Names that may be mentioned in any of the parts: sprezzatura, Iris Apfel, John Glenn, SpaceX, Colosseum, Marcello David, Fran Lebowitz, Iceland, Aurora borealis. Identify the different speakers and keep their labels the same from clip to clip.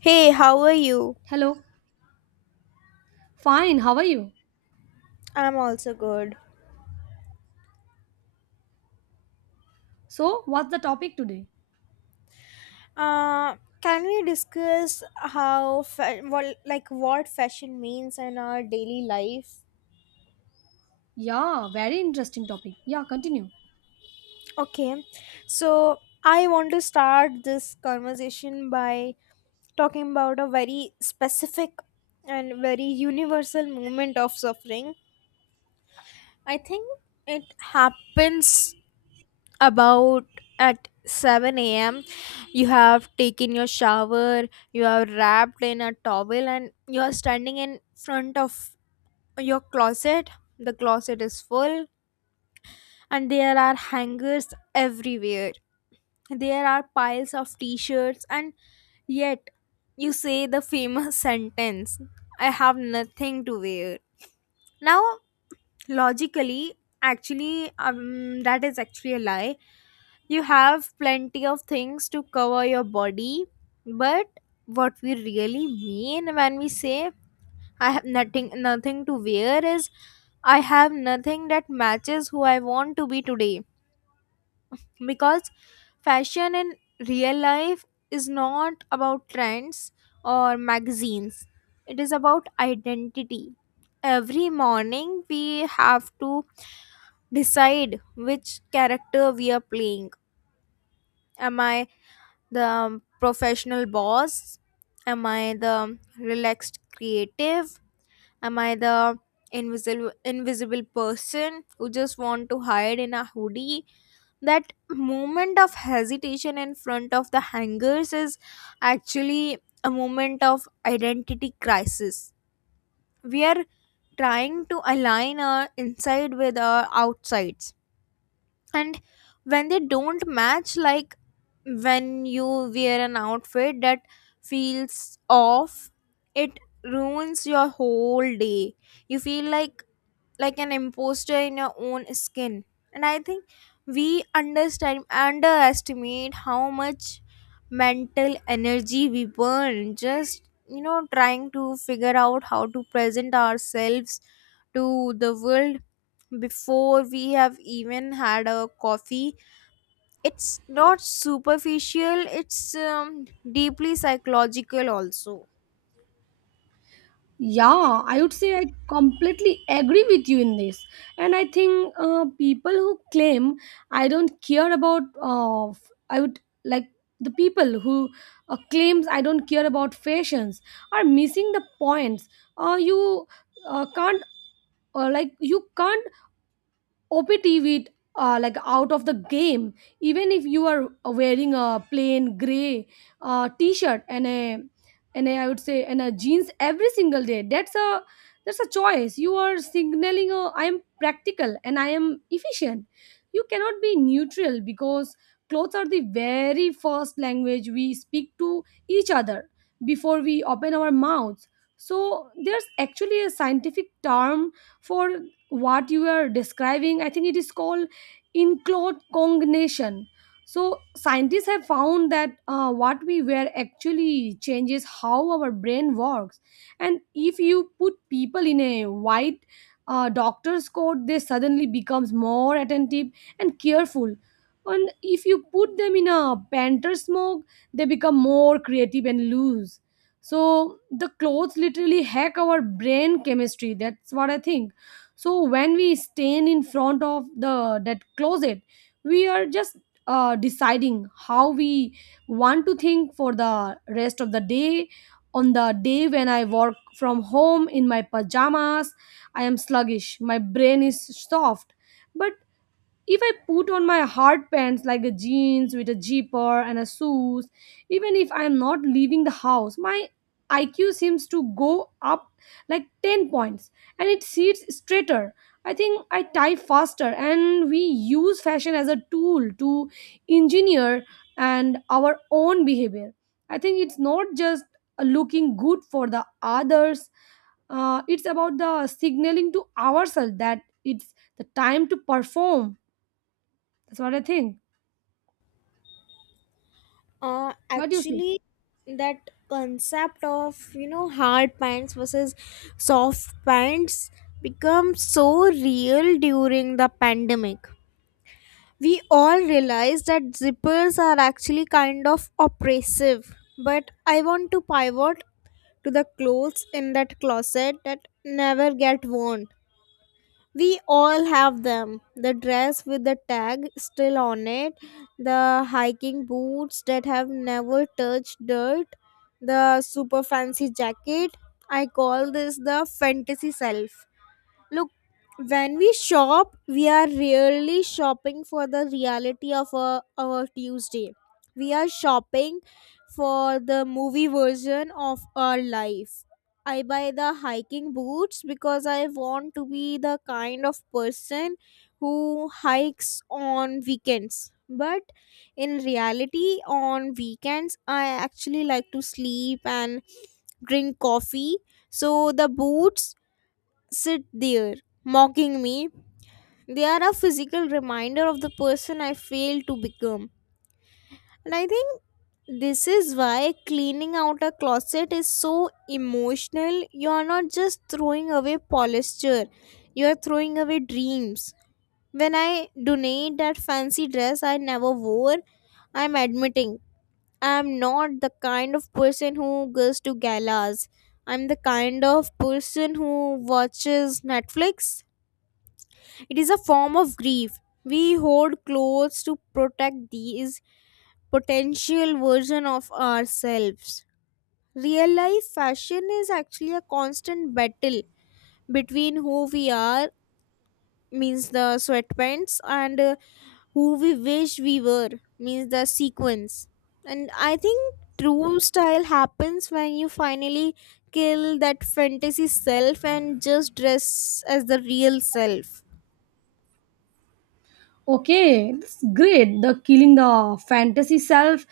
Speaker 1: Hey, how are you?
Speaker 2: Hello. Fine. How are you?
Speaker 1: I'm also good.
Speaker 2: So, what's the topic today?
Speaker 1: Uh, can we discuss what what fashion means in our daily life?
Speaker 2: Yeah, very interesting topic. Yeah, continue.
Speaker 1: Okay. So, I want to start this conversation by talking about a very specific and very universal moment of suffering. I think it happens about at 7 a.m. You have taken your shower, you are wrapped in a towel, and you are standing in front of your closet. The closet is full, and there are hangers everywhere. There are piles of t shirts, and yet you say the famous sentence I have nothing to wear. Now, logically, actually that is actually a lie. You have plenty of things to cover your body, but what we really mean when we say I have nothing to wear is I have nothing that matches who I want to be today, because fashion in real life is not about trends or magazines. It is about identity. Every morning we have to decide which character we are playing. Am I the professional boss? Am I the relaxed creative? Am I the invisible person who just want to hide in a hoodie? That moment of hesitation in front of the hangers is actually a moment of identity crisis. We are trying to align our inside with our outsides, and when they don't match, like when you wear an outfit that feels off, it ruins your whole day. You feel like an imposter in your own skin, and I think we understand underestimate how much mental energy we burn just trying to figure out how to present ourselves to the world before we have even had a coffee. It's not superficial, it's deeply psychological also.
Speaker 2: Yeah, I would say I completely agree with you in this. And I think people who claim I don't care about, I would like the people who claims I don't care about fashions are missing the points. You can't you can't OPT with out of the game, even if you are wearing a plain gray t-shirt and a, I would say and a jeans every single day. That's a choice. You are signaling a, I am practical and I am efficient. You cannot be neutral because clothes are the very first language we speak to each other before we open our mouths. So there's actually a scientific term for what you are describing. I think it is called inclode cognation. So scientists have found that what we wear actually changes how our brain works, and if you put people in a white doctor's coat, they suddenly becomes more attentive and careful, and if you put them in a panther smock, they become more creative and loose. So the clothes literally hack our brain chemistry. That's what I think. So when we stand in front of the that closet, we are just deciding how we want to think for the rest of the day. On the day when I work from home in my pajamas, I am sluggish. My brain is soft. But if I put on my hard pants, like a jeans with a zipper and a shoes, even if I'm not leaving the house, my IQ seems to go up like 10 points, and it sits straighter. I think I type faster, and we use fashion as a tool to engineer and our own behavior. I think it's not just looking good for the others. It's about the signaling to ourselves that it's the time to perform. That's what I think. What do you say?
Speaker 1: Actually, that concept of hard pants versus soft pants become so real during the pandemic. We all realize that zippers are actually kind of oppressive, but I want to pivot to the clothes in that closet that never get worn. We all have them. The dress with the tag still on it, the hiking boots that have never touched dirt, the super fancy jacket. I call this the fantasy self. Look, when we shop, we are really shopping for the reality of our Tuesday. We are shopping for the movie version of our life. I buy the hiking boots because I want to be the kind of person who hikes on weekends. But in reality, on weekends, I actually like to sleep and drink coffee. So the boots sit there mocking me. They are a physical reminder of the person I failed to become. And I think this is why cleaning out a closet is so emotional. You are not just throwing away posture, you are throwing away dreams. When I donate that fancy dress I never wore, I'm admitting I'm not the kind of person who goes to galas. I'm the kind of person who watches Netflix. It is a form of grief. We hoard clothes to protect these potential version of ourselves. Real life fashion is actually a constant battle between who we are, means the sweatpants, and who we wish we were, means the sequins. And I think true style happens when you finally kill that fantasy self and just dress as the real self.
Speaker 2: Okay, that's great. The killing the fantasy self,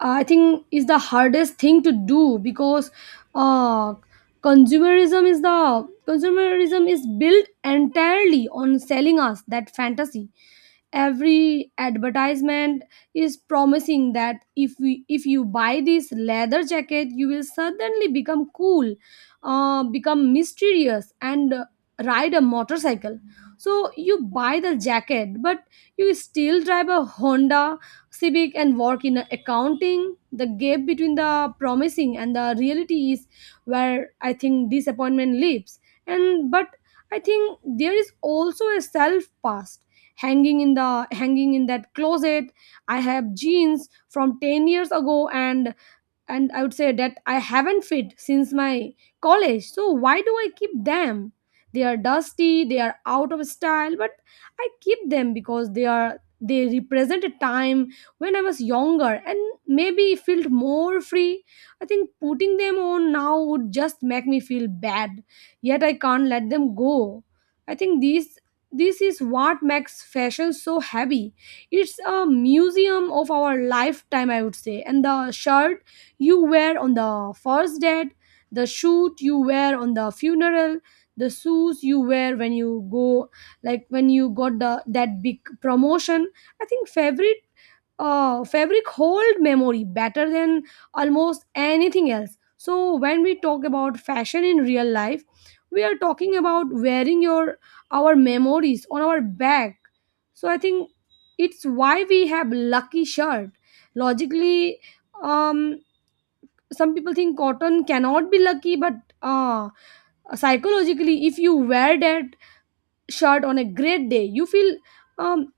Speaker 2: I think, is the hardest thing to do because uh, consumerism is built entirely on selling us that fantasy. Every advertisement is promising that if you buy this leather jacket, you will suddenly become cool, become mysterious and ride a motorcycle. So you buy the jacket, but you still drive a Honda Civic and work in accounting. The gap between the promising and the reality is where I think disappointment lives. And but I think there is also a self past hanging in that closet. I have jeans from 10 years ago, and I would say that I haven't fit since my college. So why do I keep them? They are dusty, they are out of style, but I keep them because they represent a time when I was younger and maybe felt more free. I think putting them on now would just make me feel bad. Yet I can't let them go. I think these this is what makes fashion so heavy. It's a museum of our lifetime, I would say. And the shirt you wear on the first date, the suit you wear on the funeral, the shoes you wear when you go, like when you got the that big promotion. I think favorite fabric hold memory better than almost anything else. So when we talk about fashion in real life, we are talking about wearing your our memories on our back. So I think it's why we have lucky shirt. Logically, um, some people think cotton cannot be lucky, but uh, psychologically, if you wear that shirt on a great day, you feel um,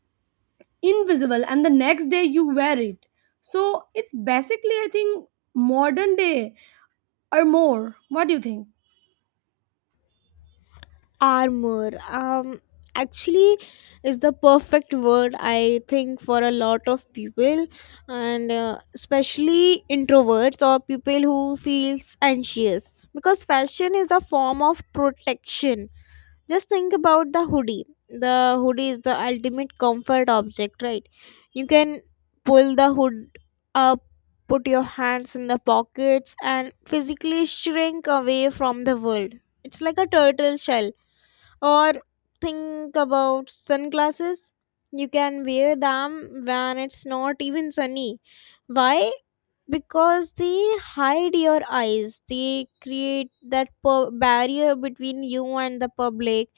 Speaker 2: invisible, and the next day you wear it. So it's basically, I think, modern day or more. What do you think?
Speaker 1: Armor actually is the perfect word I think for a lot of people, and especially introverts or people who feels anxious, because fashion is a form of protection. Just think about the hoodie. The hoodie is the ultimate comfort object, right? You can pull the hood up, put your hands in the pockets and physically shrink away from the world. It's like a turtle shell. Or think about sunglasses. You can wear them when it's not even sunny. Why? Because they hide your eyes. They create that barrier between you and the public.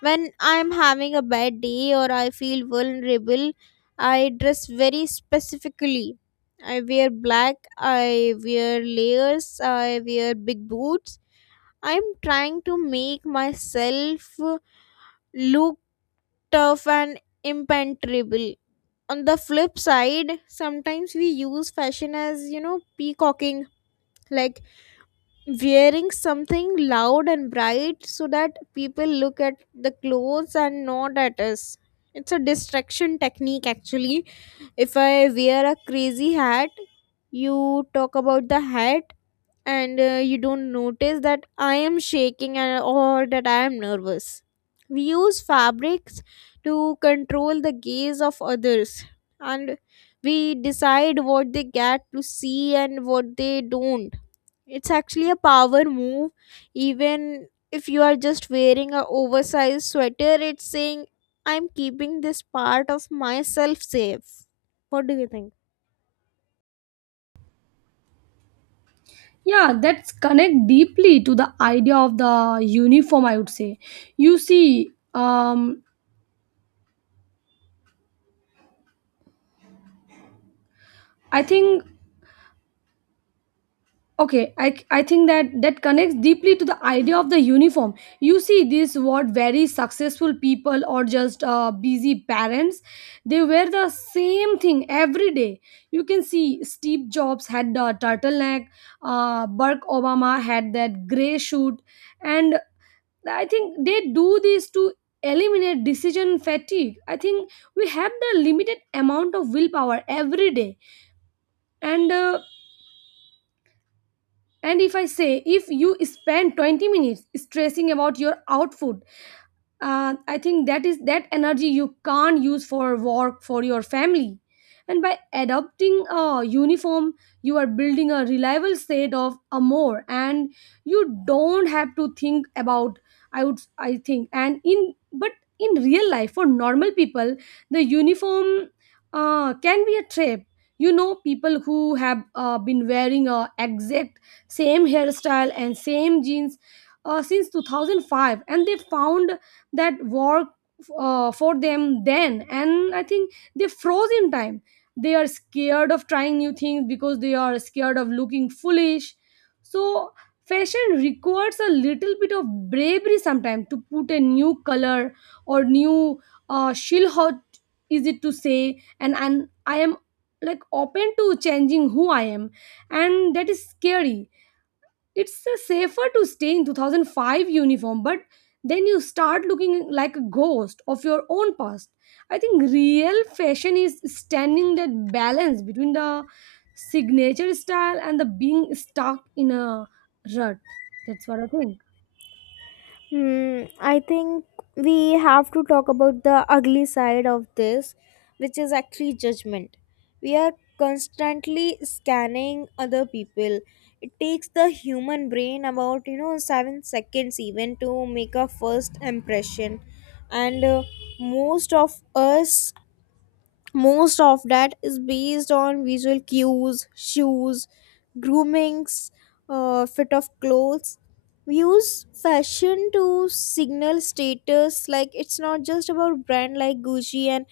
Speaker 1: When I'm having a bad day or I feel vulnerable, I dress very specifically. I wear black, I wear layers, I wear big boots. I'm trying to make myself look tough and impenetrable. On the flip side, sometimes we use fashion as, peacocking, like wearing something loud and bright so that people look at the clothes and not at us. It's a distraction technique actually. If I wear a crazy hat, you talk about the hat, and you don't notice that I am shaking, and or that I am nervous. We use fabrics to control the gaze of others, and we decide what they get to see and what they don't. It's actually a power move, even if you are just wearing a oversized sweater. It's saying I'm keeping this part of myself safe. What do you think?
Speaker 2: Yeah, that's connect deeply to the idea of the uniform, I would say. you see um i think okay i I think that that connects deeply to the idea of the uniform. You see this what very successful people or just busy parents, they wear the same thing every day. You can see Steve Jobs had the turtleneck, Barack Obama had that gray suit. And I think they do this to eliminate decision fatigue. I think we have the limited amount of willpower every day, and if I say, if you spend 20 minutes stressing about your outfit, I think that is that energy you can't use for work for your family. And by adopting a uniform, you are building a reliable state of amor, and you don't have to think about. I would I think and in but In real life for normal people, the uniform can be a trap. You know, people who have been wearing a exact same hairstyle and same jeans since 2005, and they found that work for them then, and I think they froze in time. They are scared of trying new things because they are scared of looking foolish. So fashion requires a little bit of bravery sometimes to put a new color or new shill hot, is it to say, and I am like open to changing who I am, and that is scary. It's safer to stay in 2005 uniform, but then you start looking like a ghost of your own past. I think real fashion is standing that balance between the signature style and the being stuck in a rut. That's what I think.
Speaker 1: Hmm, I think we have to talk about the ugly side of this, which is actually judgment. We are constantly scanning other people. It takes the human brain about, 7 seconds even to make a first impression. And most of us most of that is based on visual cues: shoes, groomings, fit of clothes. We use fashion to signal status. Like it's not just about brand like Gucci and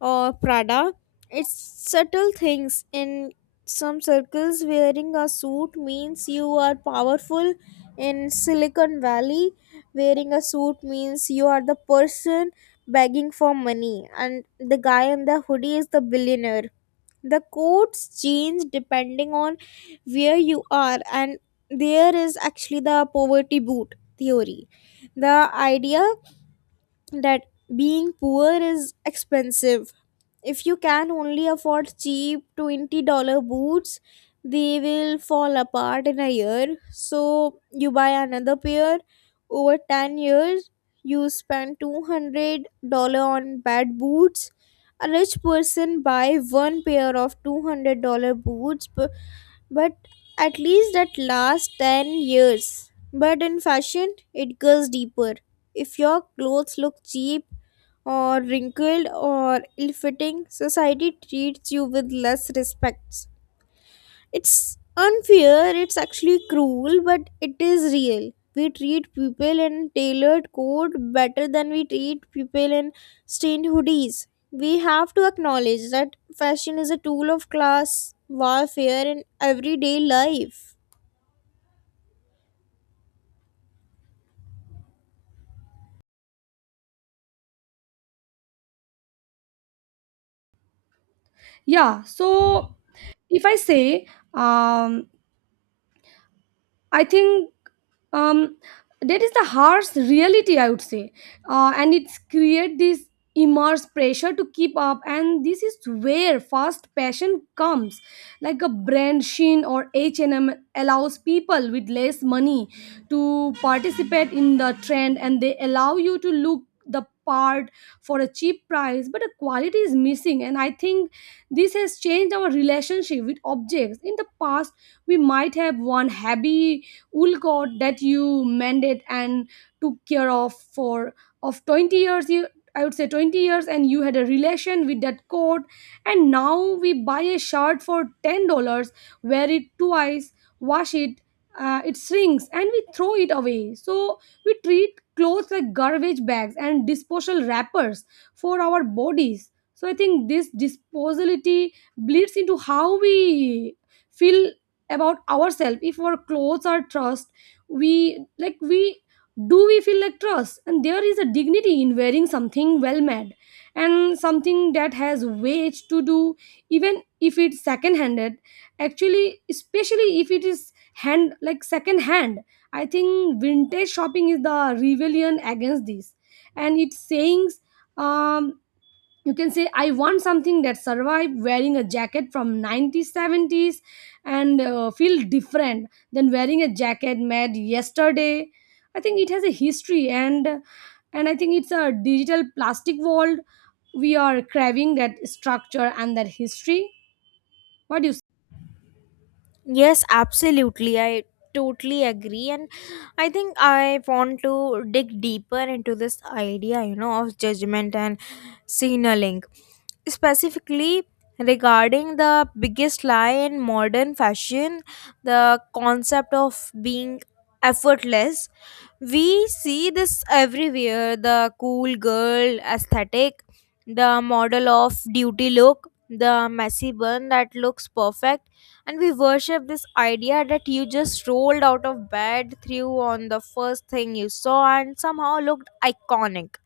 Speaker 1: or Prada. It's subtle things. In some circles wearing a suit means you are powerful. In Silicon Valley wearing a suit means you are the person begging for money, and the guy in the hoodie is the billionaire. The quotes change depending on where you are, and there is actually the poverty boot theory. The idea that being poor is expensive. If you can only afford cheap $20 dollars boots, they will fall apart in a year, so you buy another pair. Over 10 years you spend $200 on bad boots. A rich person buy one pair of $200 boots, but at least that lasts 10 years. But in fashion it goes deeper. If your clothes look cheap or wrinkled or ill-fitting, society treats you with less respect. It's unfair, it's actually cruel, but it is real. We treat people in tailored coat better than we treat people in stained hoodies. We have to acknowledge that fashion is a tool of class warfare in everyday life.
Speaker 2: Yeah, so if I say um I think um, that is the harsh reality, I would say. And it's create this immense pressure to keep up, and this is where fast fashion comes, like a brand Shein or H and M allows people with less money to participate in the trend, and they allow you to look the part for a cheap price, but the quality is missing. And I think this has changed our relationship with objects. In the past, we might have one happy wool coat that you mended and took care of for of 20 years. You I would say 20 years, and you had a relation with that coat. And now we buy a shirt for $10, wear it twice, wash it, it shrinks, and we throw it away. So we treat clothes like garbage bags and disposal wrappers for our bodies. So I think this disposability bleeds into how we feel about ourselves. If our clothes are trust, we like we we feel like trust. And there is a dignity in wearing something well made and something that has weight to do, even if it's second handed. Actually, especially if it is hand like second hand. I think vintage shopping is the rebellion against this, and it's saying, um you can say, I want something that survived. Wearing a jacket from 90s 70s and feel different than wearing a jacket made yesterday. I think it has a history. And I think it's a digital plastic world. We are craving that structure and that history. What do you say?
Speaker 1: Yes, absolutely. I totally agree. And I think I want to dig deeper into this idea, of judgment and signaling, specifically regarding the biggest lie in modern fashion, the concept of being effortless. We see this everywhere: the cool girl aesthetic, the model of duty look, the messy bun that looks perfect, and we worship this idea that you just rolled out of bed, threw on the first thing you saw and somehow looked iconic.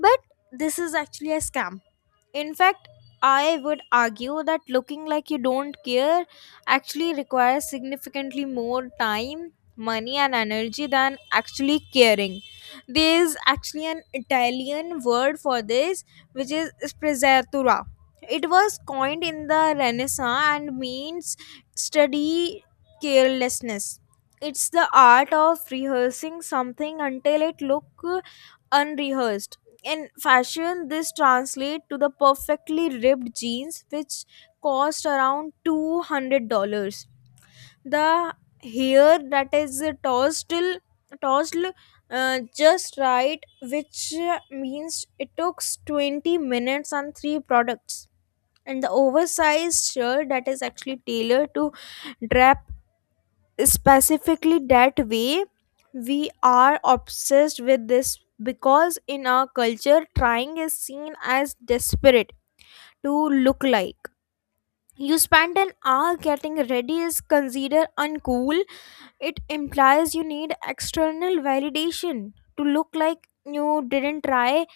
Speaker 1: But this is actually a scam. In fact, I would argue that looking like you don't care actually requires significantly more time, money, and energy than actually caring. There is actually an Italian word for this, which is sprezzatura. It was coined in the Renaissance and means study carelessness. It's the art of rehearsing something until it looks unrehearsed. In fashion this translates to the perfectly ripped jeans which cost around $200, the hair that is tossed just right, which means it took 20 minutes and three products, and the oversized shirt that is actually tailored to drab specifically that way. We are obsessed with this because in our culture trying is seen as desperate. To look like you spend an hour getting ready is considered uncool. It implies you need external validation. To look like you didn't try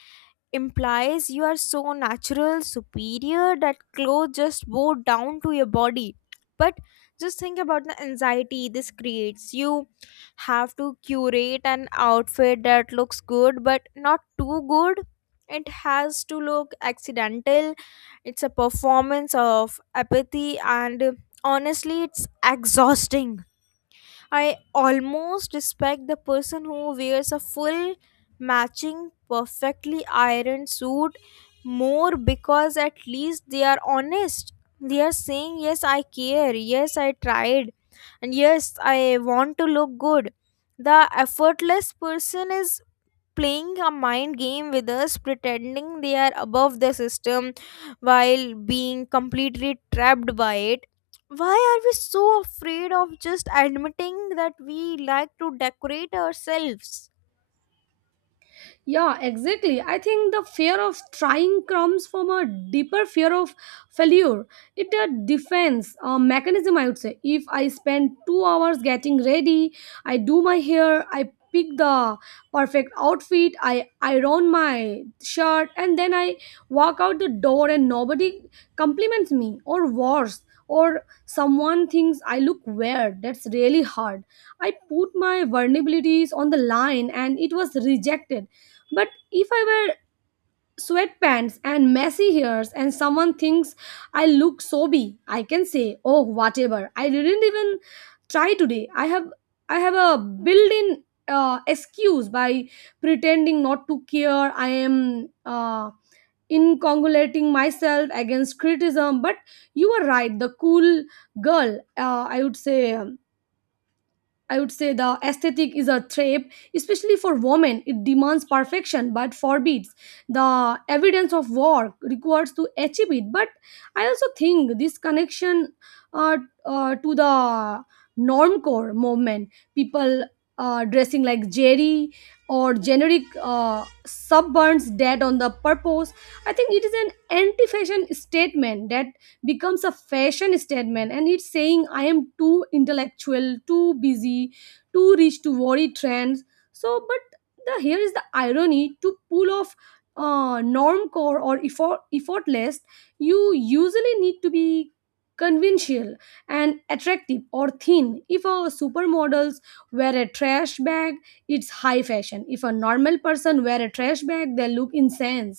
Speaker 1: implies you are so natural, superior that clothes just bow down to your body. But just think about the anxiety this creates. You have to curate an outfit that looks good but not too good. It has to look accidental. It's a performance of apathy, and honestly, it's exhausting. I almost respect the person who wears a full matching perfectly ironed suit more because at least they are honest. They are saying, yes, I care, yes, I tried, and yes, I want to look good. The effortless person is playing a mind game with us, pretending they are above the system while being completely trapped by it. Why are we so afraid of just admitting that we like to decorate ourselves?
Speaker 2: Yeah, exactly. I think the fear of trying comes from a deeper fear of failure. It's a defense mechanism, I would say. If I spend 2 hours getting ready, I do my hair, I pick the perfect outfit, I iron my shirt, and then I walk out the door and nobody compliments me, or worse, or someone thinks I look weird. That's really hard. I put my vulnerabilities on the line, and it was rejected. But if I wear sweatpants and messy hairs and someone thinks I look sobby, I can say, "Oh, whatever. I didn't even try today." I have a built-in excuse. By pretending not to care, I am incongulating myself against criticism. But you are right. The cool girl, I would say. I would say the aesthetic is a trap, especially for women. It demands perfection but forbids the evidence of work required to achieve it. But I also think this connection, uh, to the normcore movement, people dressing like Jerry or generic suburns dead on the purpose. I think it is an anti-fashion statement that becomes a fashion statement, and it's saying, I am too intellectual, too busy, too rich to worry trends. So, but the here is the irony. To pull off norm or effortless, you usually need to be conventional and attractive or thin. If a supermodels wear a trash bag, it's high fashion. If a normal person wear a trash bag, they look insane.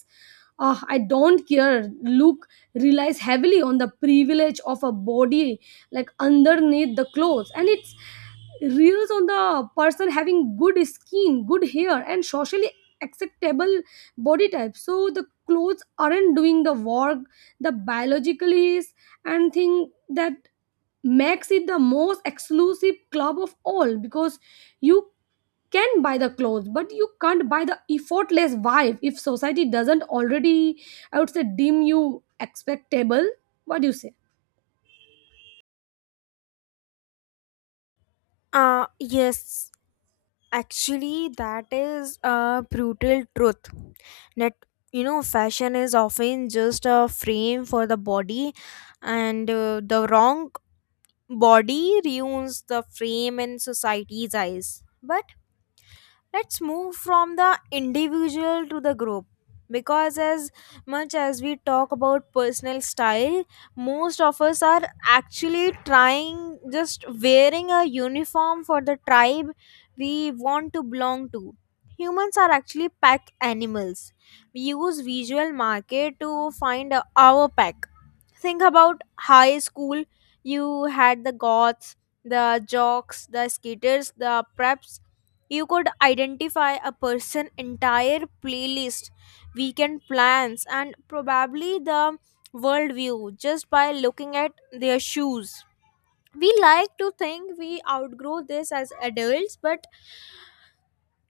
Speaker 2: I don't care look relies heavily on the privilege of a body like underneath the clothes, and it's reels on the person having good skin, good hair, and socially acceptable body type. So the clothes aren't doing the work, the biologically is. And think that makes it the most exclusive club of all, because you can buy the clothes, but you can't buy the effortless vibe if society doesn't already, I would say, deem you expectable. What do you say?
Speaker 1: Yes, actually, that is a brutal truth. That fashion is often just a frame for the body, and the wrong body ruins the frame in society's eyes. But let's move from the individual to the group, because as much as we talk about personal style, most of us are actually trying just wearing a uniform for the tribe we want to belong to. Humans are actually pack animals. We use visual market to find our pack. Think about high school. You had the goths, the jocks, the skaters, the preps. You could identify a person entire playlist, weekend plans and probably the worldview just by looking at their shoes. We like to think we outgrow this as adults, but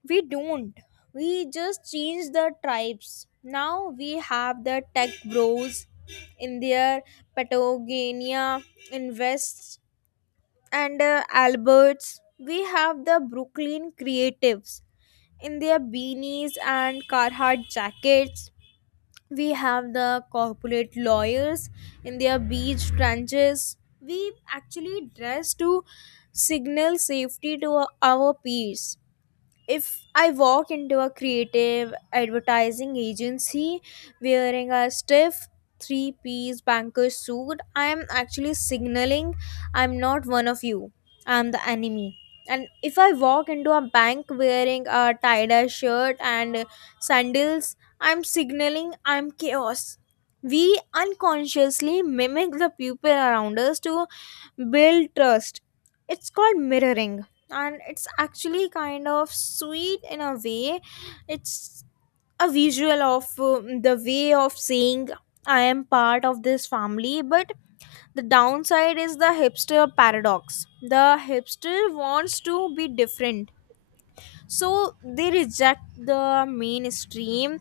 Speaker 1: we don't. We just change the tribes. Now we have the tech bros in their Patagonia, Invest, and Alberts. We have the Brooklyn creatives in their beanies and Carhartt jackets. We have the corporate lawyers in their beach trenches. We actually dress to signal safety to our peers. If I walk into a creative advertising agency wearing a stiff three-piece banker suit, I am actually signaling I'm not one of you, I'm the enemy. And if I walk into a bank wearing a tie dye shirt and sandals, I'm signaling I'm chaos. We unconsciously mimic the people around us to build trust. It's called mirroring, and it's actually kind of sweet in a way. It's a visual of the way of saying I am part of this family. But the downside is the hipster paradox. The hipster wants to be different, so they reject the mainstream,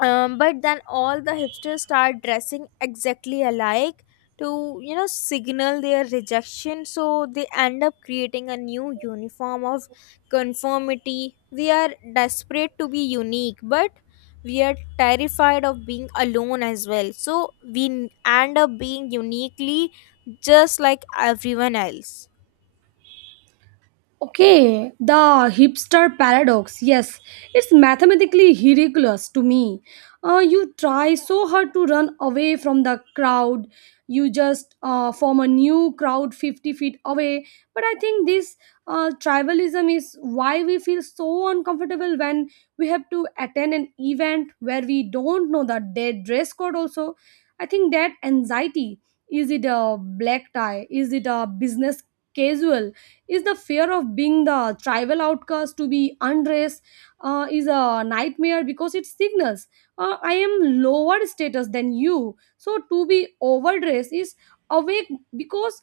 Speaker 1: but then all the hipsters start dressing exactly alike to, signal their rejection, so they end up creating a new uniform of conformity. We are desperate to be unique, but we are terrified of being alone as well, so we end up being uniquely just like everyone else.
Speaker 2: Okay, the hipster paradox. Yes, it's mathematically ridiculous to me. You try so hard to run away from the crowd, you just form a new crowd 50 feet away. But I think this tribalism is why we feel so uncomfortable when we have to attend an event where we don't know the dead dress code, also. I think that anxiety, is it a black tie? Is it a business casual? Is the fear of being the tribal outcast. To be undressed is a nightmare because it signals I am lower status than you. So to be overdressed is awake because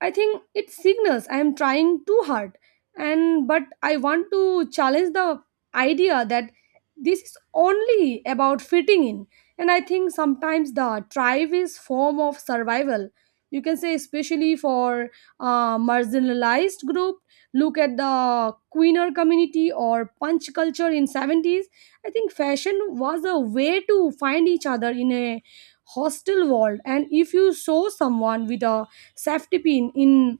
Speaker 2: I think it signals I am trying too hard. And but I want to challenge the idea that this is only about fitting in. And I think sometimes the tribe is form of survival, you can say, especially for marginalized group. Look at the queener community or punch culture in 70s. I think fashion was a way to find each other in a hostile world. And if you saw someone with a safety pin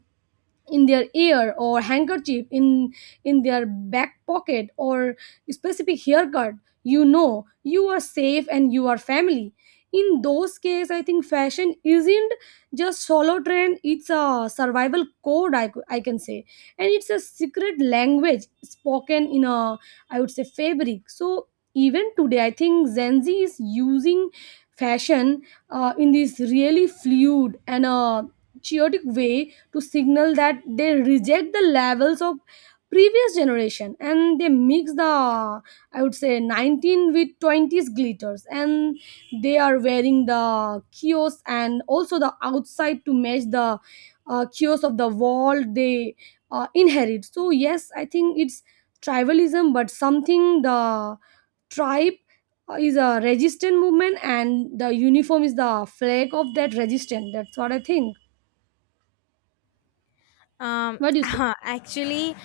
Speaker 2: in their ear, or handkerchief in their back pocket, or specific haircut, you know you are safe and you are family. In those cases, I think fashion isn't just solo trend, it's a survival code, I can say. And it's a secret language spoken in a, I would say, fabric. So even today, I think Gen Z is using fashion in this really fluid and chaotic way to signal that they reject the levels of previous generation. And they mix the, I would say, 19 with 20s glitters, and they are wearing the kiosk and also the outside to match the kiosk of the wall they inherit. So yes, I think it's tribalism, but something the tribe is a resistant movement, and the uniform is the flag of that resistance. That's what I think.
Speaker 1: Um,
Speaker 2: What do you say?
Speaker 1: actually,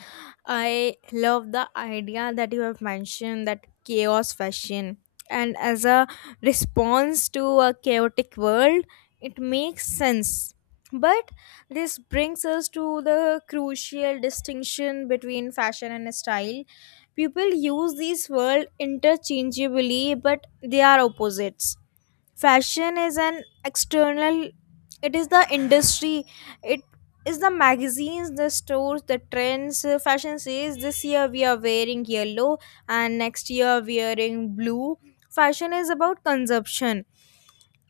Speaker 1: I love the idea that you have mentioned, that chaos fashion, and as a response to a chaotic world, it makes sense. But this brings us to the crucial distinction between fashion and style. People use these words interchangeably, but they are opposites. Fashion is an external. It is the industry, it is the magazines, the stores, the trends. Fashion says this year we are wearing yellow and next year wearing blue. Fashion is about consumption.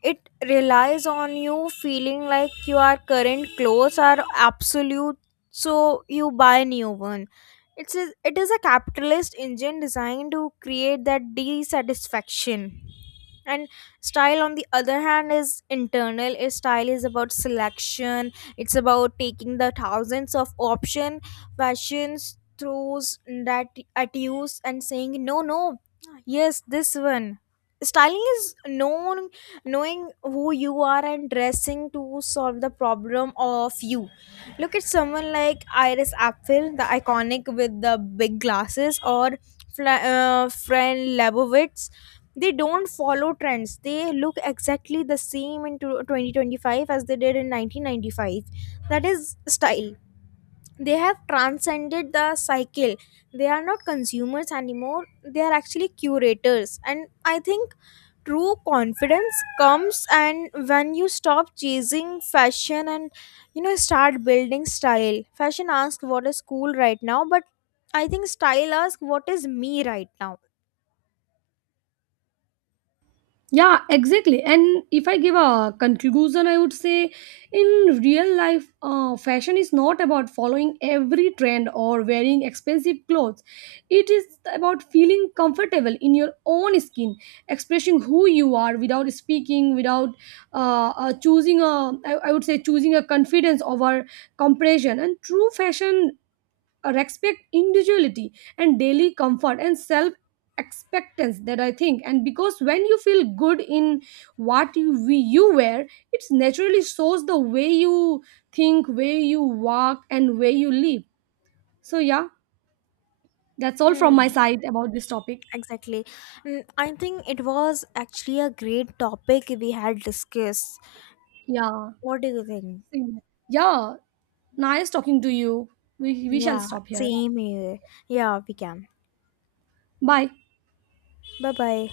Speaker 1: It relies on you feeling like your current clothes are absolute, so you buy new one. It is a capitalist engine designed to create that dissatisfaction. And style, on the other hand, is internal. Its style is about selection. It's about taking the thousands of option fashions throughs that at use and saying no, no, yes, this one. Styling is known knowing who you are and dressing to solve the problem of you. Look at someone like Iris Apfel, the iconic with the big glasses, or friend Lebowitz. They don't follow trends. They look exactly the same in 2025 as they did in 1995. That is style. They have transcended the cycle. They are not consumers anymore, they are actually curators. And I think true confidence comes and when you stop chasing fashion and, start building style. Fashion asks what is cool right now, but I think style asks what is me right now.
Speaker 2: Yeah, exactly. And if I give a conclusion, I would say in real life, fashion is not about following every trend or wearing expensive clothes. It is about feeling comfortable in your own skin, expressing who you are without speaking, without choosing a, I would say, choosing a confidence over compression. And true fashion respect individuality and daily comfort and self expectance, that I think. And because when you feel good in what you wear, it naturally shows the way you think, way you walk, and way you live. So yeah, that's all from my
Speaker 1: Hmm,
Speaker 2: side about this topic.
Speaker 1: exactly. Mm, I think it was actually a great topic we had discussed.
Speaker 2: Yeah.
Speaker 1: What do you think?
Speaker 2: Same. Yeah, nice talking to you. We shall
Speaker 1: Yeah,
Speaker 2: stop here.
Speaker 1: same here. Yeah, we can.
Speaker 2: Bye.
Speaker 1: 拜拜。